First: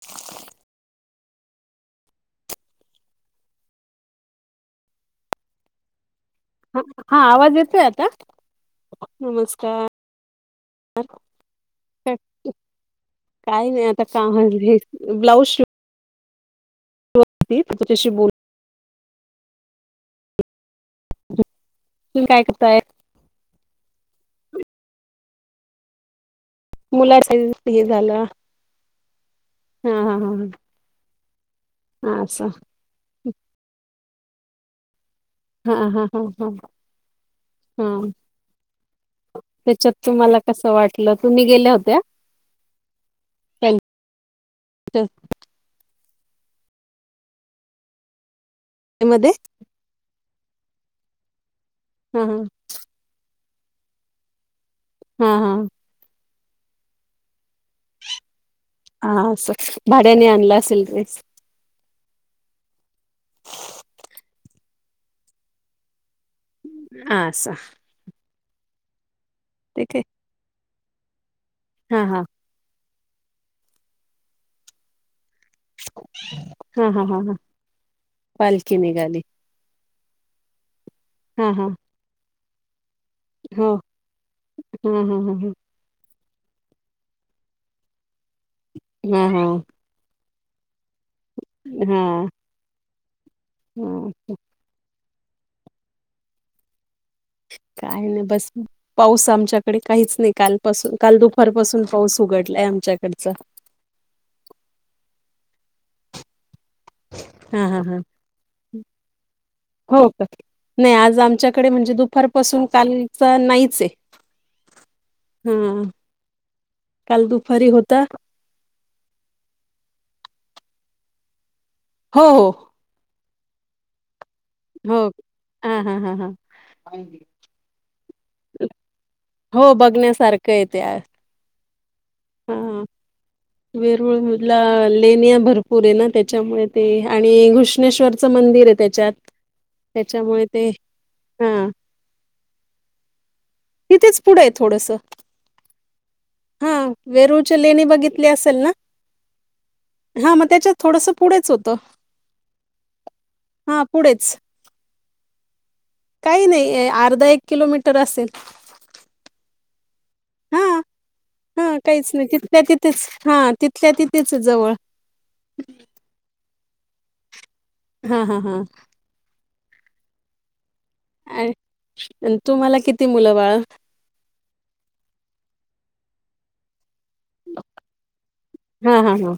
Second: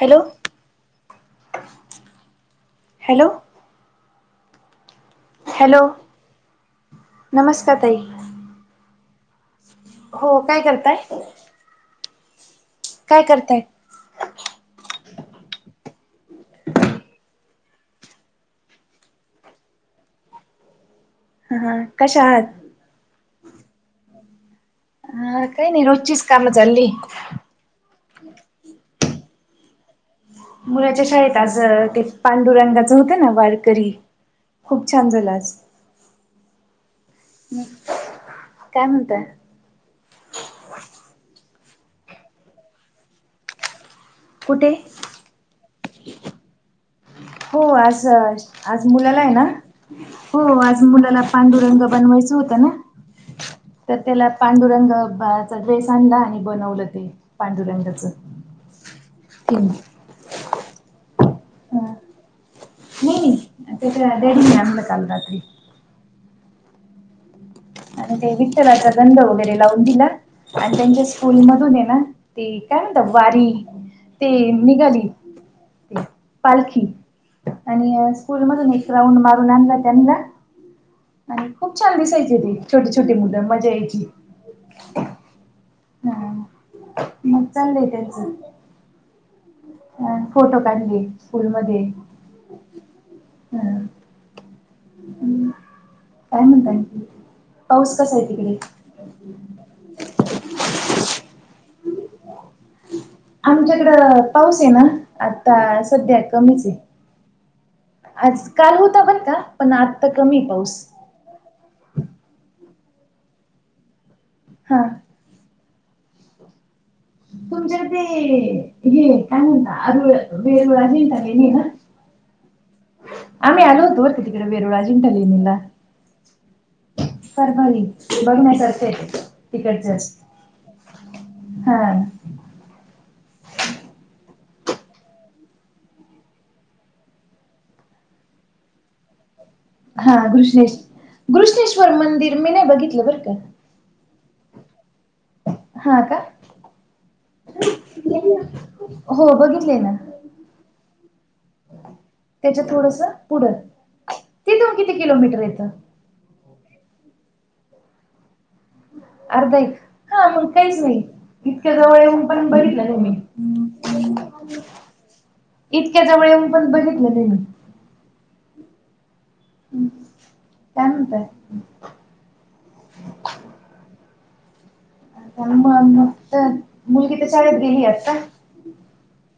Hello, hello. Hello. ह, हा आवाज नमस्कार येतोय ताई आता? नमस्कार. हो, काय करताय? काय करताय काही नाही, आता काम आवरली. ब्लाऊज शिव ती तुझ्याशी बोल. हा, हा कशा तुम्ही काय आहात? करताय हा, काही नाही रोजचीच काम चालली. मुलाचं हि झालं. हा, हा, ह, ह. मुलाच्या शाळेत आज ते पांडुरंगाच होतं ना वारकरी, खूप छान झालं आज. हा, हा, हा, हा, हं. काय म्हणताय त्येच्यात तुम्हाला कस वाटलं? तुम्ही गेल्या होत्या? त्याच्य कुठे? [unintelligible] हो, आज, आज मुलाला मध्ये आहे ना. हो आज मुलाला पांडुरंग हा बनवायच हा होत ना, त्यात त्याला हा पांडुरंगाचा हा ड्रेस आणला आणि बनवलं ते पांडुरंगाचं. हा अस, भाड्याने आणला असेल ड्रेस? नाही, नाही, त्याच्या डॅडीनी आणला काल रात्री. असं. आणि ते विठ्ठलाचा गंध वगैरे लावून ते काय दिला, आणि त्यांच्या स्कूल मधून ये ना. हा हा ती काय म्हणतात वारी, ते निघाली. पालखी हा हा हा हा आणि स्कूल मधून पालखी एक राउंड निघाली मारुन आणला त्यांना, आणि हा हा खूप छान दिसायचे ती. छोटी- छोटी मुलं मज्जा हो यायची. हा हा हा मग चागलं हाय त्यांचं. हा, हा. आं, फोटो काढले स्कूल मध्ये. हा [unintelligible] हं, काय म्हणताय? पाऊस काही कसा नाही आहे बस तिकडे? पाऊस आमच्याकडे काहीच नाही. कालपासून काल दुपारपासून पाऊस उघडलाय आमच्याकडचा. आमच्याकडं पाऊस आहे ना आता सध्या कमीच आहे. हा हा हा आज काल होता बरं का पण हो आता का कमी आहे पाऊस. नाही आज आमच्यात इकडे म्हणजे दुपारपासून कालच नाहीच आहे. हा. हं काल दुपारी तुमच्या होता. [unintelligible] [unintelligible] हो हो. आम्ही आलो होतो तिकडं वेरूळ हो अजिंठा लेणीला. हा हा हा हा परभणी बघण्यासारखे आहे हो तिकडचं. बघण्यासारखं हाय त हा. ह वेरूळ ला लेनिया भरपूर आहे ना त्याच्यामुळे ते आणि घृष्णेश्वरचं मंदिर आहे त्याच्यात. हा त्याच्यामुळे ते घृष्णेश हा घृष्णेश्वर मंदिर मी नाही बघितलं बरं का. तिथेच पुढे आहे थोडंसं. हा का. वेरूळच्या लेणी बघितली असेल ना. हो बघितलंय ना हा मग त्याच्या थोडसं पुढेच होतं. त्याच्या थोडसं पुढं, हां, पुढेच. तिथून किती किलोमीटर येतं. काही नाही अर्धा एक किलोमीटर असेल. अर्धा एक हा मग हां, काहीच नाही. इतक्या हां, जवळ काहीच ये नाही पण तिथल्या बघितलं नाही तिथेच मी. हां, तिथल्या तिथेच जवळ. इतक्या जवळ येऊन पण बघितलं नाही मी. हा हा हा. काय म्हणताय. आणि तुम्हाला किती मुलं बाळ. [unintelligible] मुलगी तर शाळेत गेली आता. हा हा हा.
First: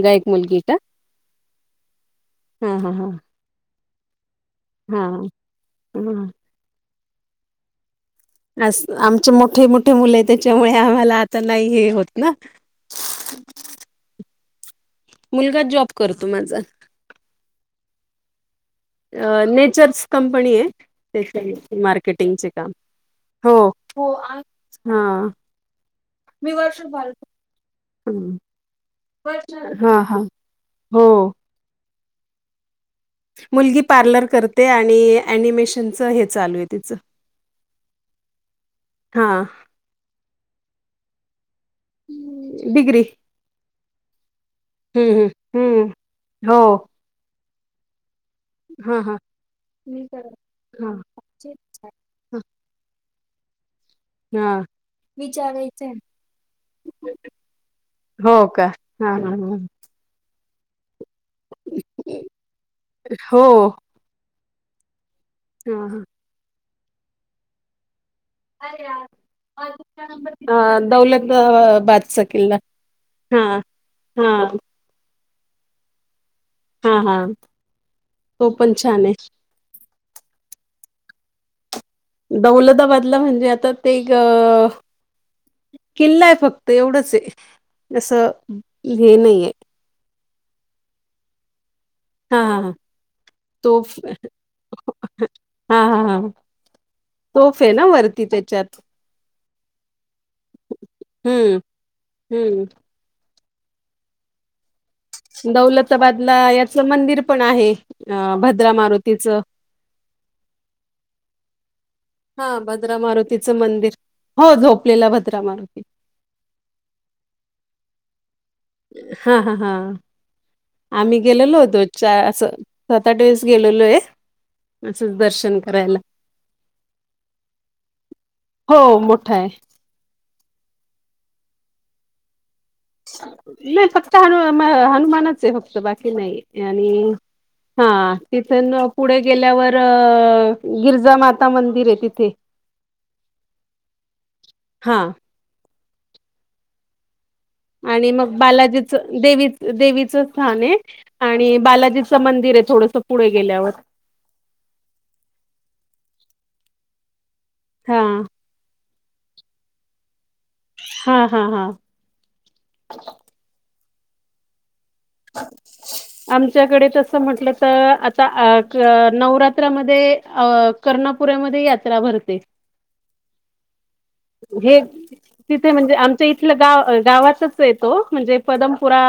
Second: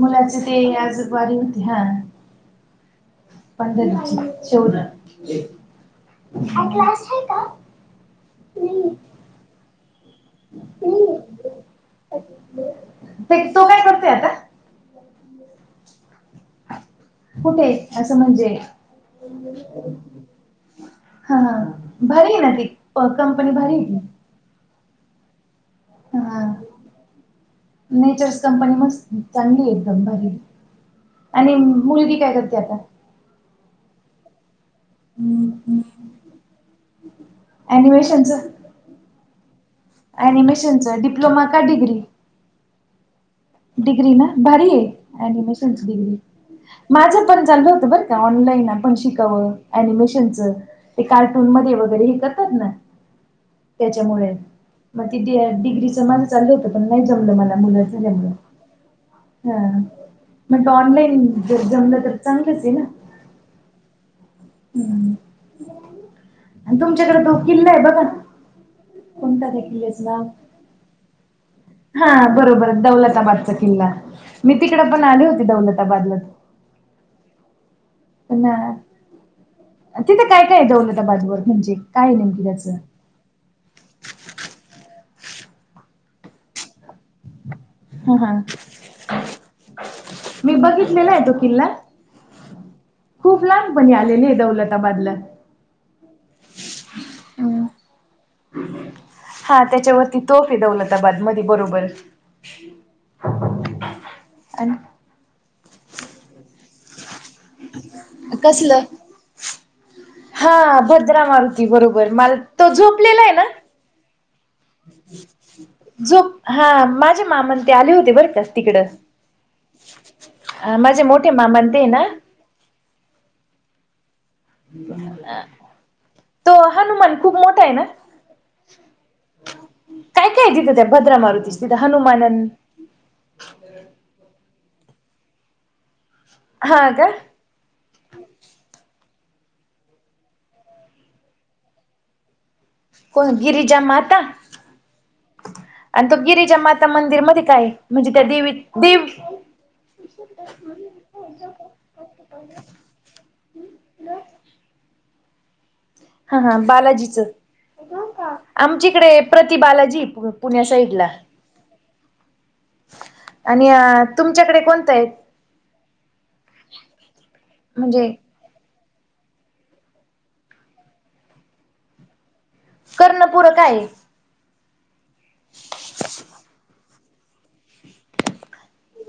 मुलाचे ते आज वारी होती हा. हा हा हा. हां. [unintelligible] असं आमचे मोठे मोठे मुले आहे त्याच्यामुळे आम्हाला आता नाही हे होत ना. ते तो काय करतोय आता. मुलगा जॉब करतो माझा. कुठे असं म्हणजे. अ, नेचर्स कंपनी आहे हा हा त्याच्यामध्ये भारी आहे मार्केटिंगचे ना ती. काम. कंपनी भारीे आहे की. हा हा मी वर्ष [unintelligible] नेचर्स कंपनी मस्त चांगली आहे हां, हां. कंपनी, हो. आणि मुलगी काय कर ती अता मुलगी पार्लर कर ते आणि अनिमेशनच हे चालूय तिच. अनिमेशनच हा ॲनिमेशनचं डिप्लोमा का डिग्री. डिग्री. डिग्री ना, भारीय हं हं ॲनिमेशनची हं डिग्री, हो माझ पण चाललं होतं बर. काम नाही ना पण हां हां. शिकावं मी करा अनिमेशनच, हां. ते कार्टून चे मध्ये वगैरे हे करतात ना. त्याच्यामुळे हां. मग ते डि विचारायचंय. डिग्रीच माझ चाललं होत पण नाही जमलं मला मुलाचं जमलं. हो का हां हां हां हा म्हणलं, ऑनलाईन जर जमलं तर चांगलंच, ना... हो.... हम् हा... हा... आणि तुमच्याकडे तो किल्लाय बघा अर या. [unintelligible] हा दौलताबादचा किल्ला बरोबर हां दौलताबाद चा किल्ला, हां मी तिक. तिकड़ पण आली होती, दौलताबादला हा... हा... ना, तिथं काय काय, दौलताबादवर तुमची दौलताबाद तिथलं म्हणजे आता ते गं... किल्लाय फक्त एवढंचं हा असं, हा. हे नाहीये. मी बघितलेलाय तो किल्ला हा हा हा खूप लहानपणी तोफ आलेलेय दौलताबादला हा.. हा.. हा.. [unintelligible] तोफ हम्म. ना वरती त्याच्यात हा, त्याच्यावरती तोफ दौलताबाद मध्ये हम्म बरोबर हम्म [unintelligible] आणि दौलताबादला याच मंदिर पण आहे. अ.. भद्रा कसलं? मारुतीच. हा... भद्रा मारुती बरोबर, माल हा तो भद्रा झोपलेलाय ना.. मारुतीचं मंदिर हो... झोपलेला भद्रा मारुती. झोप, हा.. माझे मामा अनं ते आले होते बरं का तिकडं हा... हा.. हा... माझे आम्ही मोठे गेलेलो मामा होतो. ते ना चा असं सात, आठ, वेळेस गेलेलोय.... [unintelligible] तो हनुमान खूप मोठाय, ना... हो.... मोठा आहे. काय.. काय.. तिथं, त्या भद्रा मारुतीच्या तिथं हनुमान अनं [unintelligible] हे फक्त हनु मा हनुमानाचं फक्त बाकी नाही हा आणि का? हा... तिथुन पुढे गेल्यावर अ... गिरजा माता मंदिर् तिथे [inaudible] कोण, गिरिजा माता हा [unintelligible] अनं तो गिरिजा माता मंदिर मध्ये काय आहे आणि, म्हणजे त्या मग देवी बालाजीच देव देवी देवीचं स्थानं. आणि बालाजीचं मंदिरं, थोडसं पुढे गेल्यावर हा... हा... बालाजीचं हा...... आमचीकडे, प्रतिबालाजी पु पुण्या साईडला हा हा हा [unintelligible] आणि अ तुमच्याकडे कोणतंय. [unintelligible] आमच्याकडे तस म्हंटलं, त म्हणजे आता आ नवरात्रामध्ये अ कर्णपुऱ्यामध्ये यात्रा भरते. कर्णपूरा काय आहे. हे [unintelligible] तिथे म्हणजे आमच्या इथलं गाव गावाातच पेतो म्हणजे पदमपुरा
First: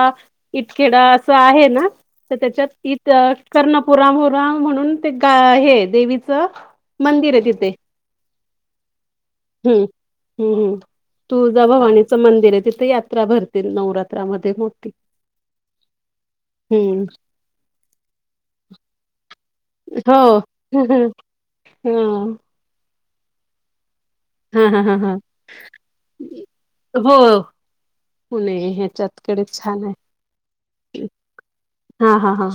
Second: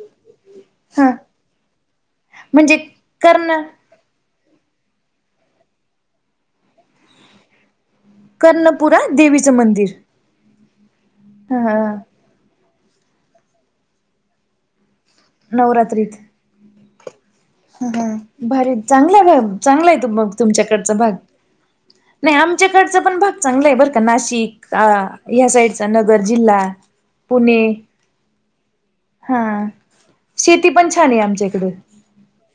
इटखेडा हा अस आहे. ना तर त्याच्यात म्हणजे त कर्ण करण पुरामुरा म्हणून ते गा हे देवीचं मंदिर आहे. तिथे कर्णपुरा देवी हम्म हम्म्, ह ह तुळजाभवानीच मंदिर आहे. तिथे यात्रा भरते. नवरात्रामध्ये मोठी नवरात्रीत हम्म, भारी चांगला चांगला आहे त मग हो तुमच्याकडचा भाग ह नाही आम आमच्याकडचा पण भाग चांगला आहे बर का नाशिक. हा किक हा हा आ हा या साईडचा नगर जिल्हा हो पुणे पुणे हा ह्याच्यातकडे छान आहे शेती पण छान आहे आमच्याकडे. हा हा हा,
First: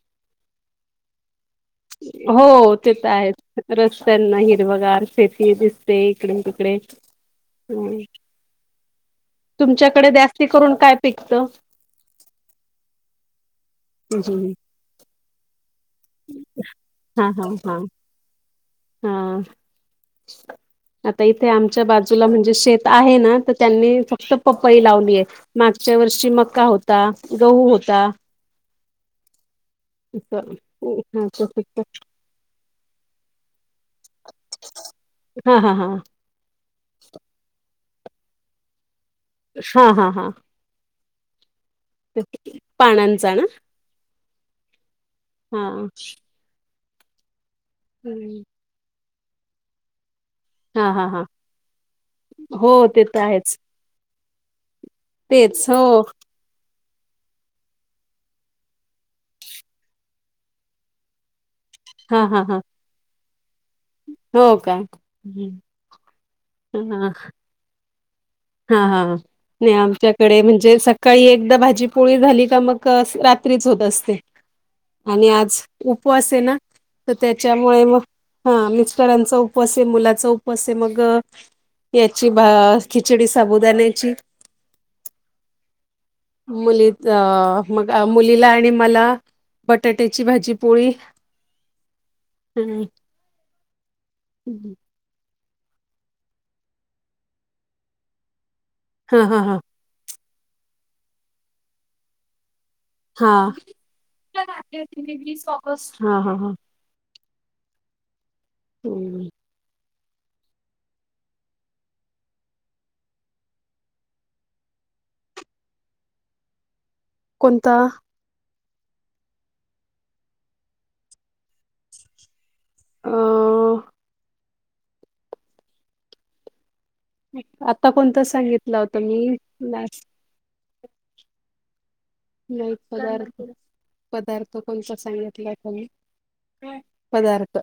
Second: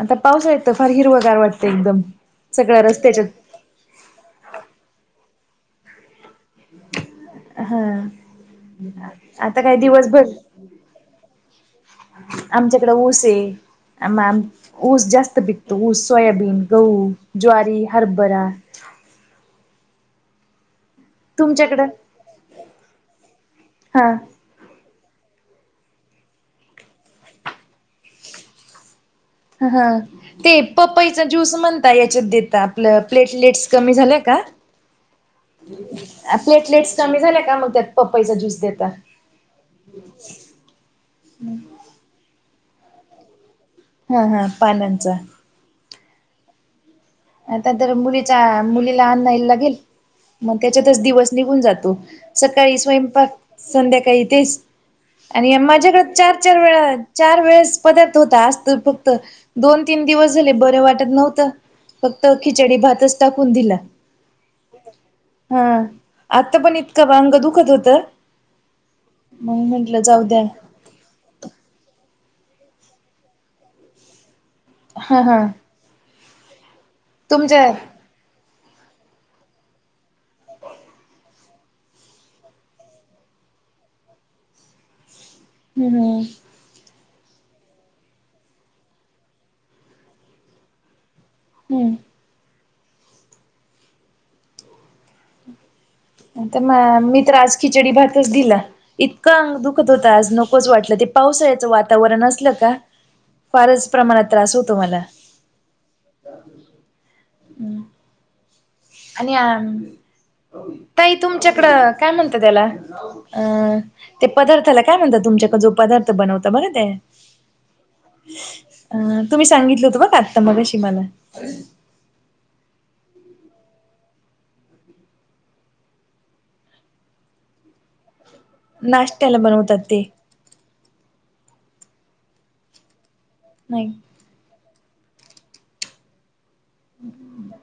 आता पावसाळ्यात तं फार हिरवगार वाट हो. ते तर आहेत. रस्त्यांना हिरवगार शेती दिसते. इकडून तिकडे हम्म हां, तुमच्याकडे जास्ती करून काय पिकतं. आमच्याकडे ऊस आहे. आ मॅम ऊस जास्त पिकतो ऊस, सोयाबीन, गहू, हा हा हा ज्वारी, हरभरा हा, आता इथे आमच्या तुमच्याकडं बाजूला म्हणजे शेत आहे ना, त त्यांनी हा फक्त पपई लावलीय मागच्या वर्षी मका होता. गहू होता. ह ह, असं. ते पपईचा हा ज्यूस तसंच. म्हणता याच्यात देता आपलं प्लेटलेट्स कमी झाल्या का? हा हा हा, प्लेटलेट्स कमी झाल्या का मग त्यात पपईचा ज्यूस देता. हा हा हा, हम्, पानांचा ना, हा हा, पानांचा हा, आता तर मुलीचा हम्म. मुलीला अन्नायला लागेल. मग हा त्याच्यातच हा हा दिवस निघून जातो हो सकाळी ते तर स्वयंपाक आहेच संध्याकाळी तेच आणि तेच हो माझ्याकडे चार चार वेळा चार वेळेस पदार्थ होता आज त फक्त दोन तीन दिवस झाले बरे वाटत नव्हतं हा फक्त हा हा खिचडी भातच टाकून दिला. हो का. हा. आता पण इतकं अ अंग दुखत होत. हा हा हा, नाही आमच्याकडे म्हण जे सकाळी एकदा भाजी पोळी झाली का मग रात्रीच होत असते. हा आणि हा. आज उपवास आहे ना, तर तुमच्या त्याच्यामुळे मग हा मिस्टरांचा उपवास आहे. मुलाचा उपवास आहे. मग याची भा खिचडी साबुदाण्याची. हम्म. मुली द अ मग अ मुलीला आणि मला बटाट्याची भाजी, पोळी. हम्म. कानाय. अहम्म. त मा मी तर आज खिचडी भातच दिला, हां इतकं हां अंग हां दुख दुखत होत आज नकोच वाटलं ते पावसाळ्याचं वातावरण असलं का? हा, फारच प्रमाणात त्रास होतो मला [unintelligible] वीस ऑगस्ट, हा हा हा. हं. आणि आम, ताई तुमच्याकडं काय म्हणतात याला? अ, ते पदार्थाला काय म्हणतात तुमच्याकडे जो पदार्थ बनवता बर काय? कोणता? अ तुम्ही सांगितलं होतं ब काता मगशी मला. अ. आता कोणतं सांगितलं होतं मी, नाश्त्याला बनवतात नाच ते लई पदार्थ नई. पदार्थ कोणता सांगितलाय का मी, काय, पदार्थ?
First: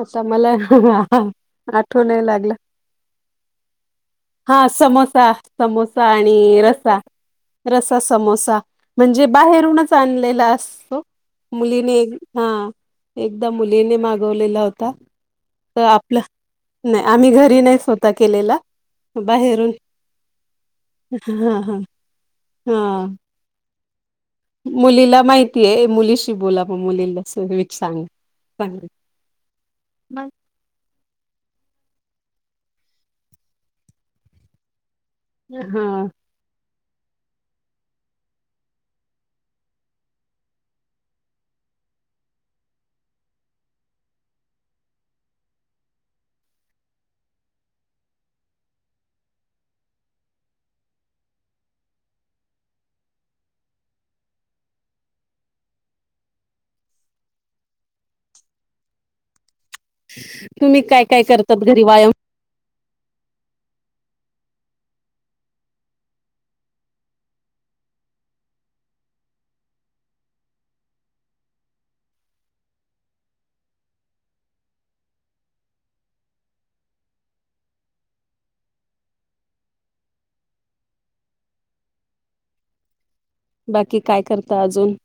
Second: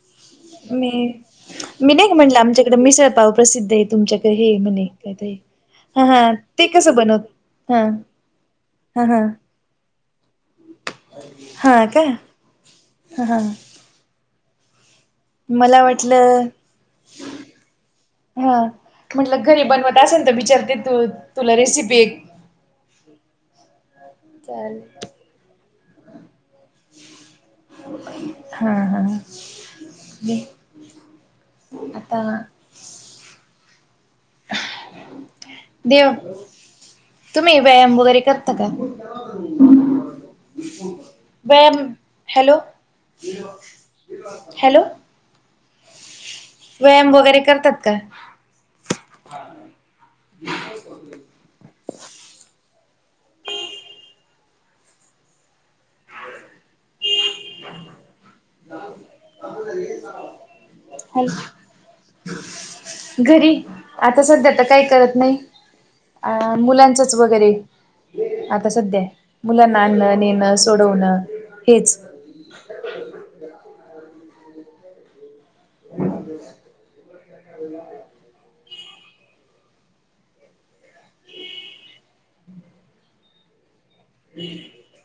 आता मला, मी मी आठाऊ नाही म्हणलं लागलं, आमच्याकडे मिसळपाव प्रसिद्ध आहे तुमच्याकडे हे हा म्हणे काय समोसा. ते समोसा हा हा आणि ते कसं रस्सा. बनवत हा रस्सा समोसा, हा हा म्हणजे बाहेरूनच आणलेला असतो. हा मुलीने का हा, ह एकदा ह मुलीने मागवलेला होता. त मला आपला, वाटलं नाही आम्ही घरी नाही स्वतः केलेला. हा म्हटलं घरी बाहेरून बनवत असेल तर विचारते तू- तुला हा हा रेसिपी? हा. चालेल मुलीला माहितीये मुलीशी बोला म मुलीला सगळीच सांग, सांग ग. [inaudible] हॅलो, आता हा देव तुम्ही व्यायाम वगैरे करता का? व्यायाम, हॅलो, हॅलो. व्यायाम वगैरे करतात का? [inaudible] [unintelligible] तुम्ही काय काय करतात हॅलो घरी व्यायाम? घरी, आता सध्याता काय करत नाही. अ मुलांचच वगैरे. आता सध्या, मुलांना आणणं नेणं सोडवणं, हेच. [inaudible] [unintelligible] बाकी काय करता अजून?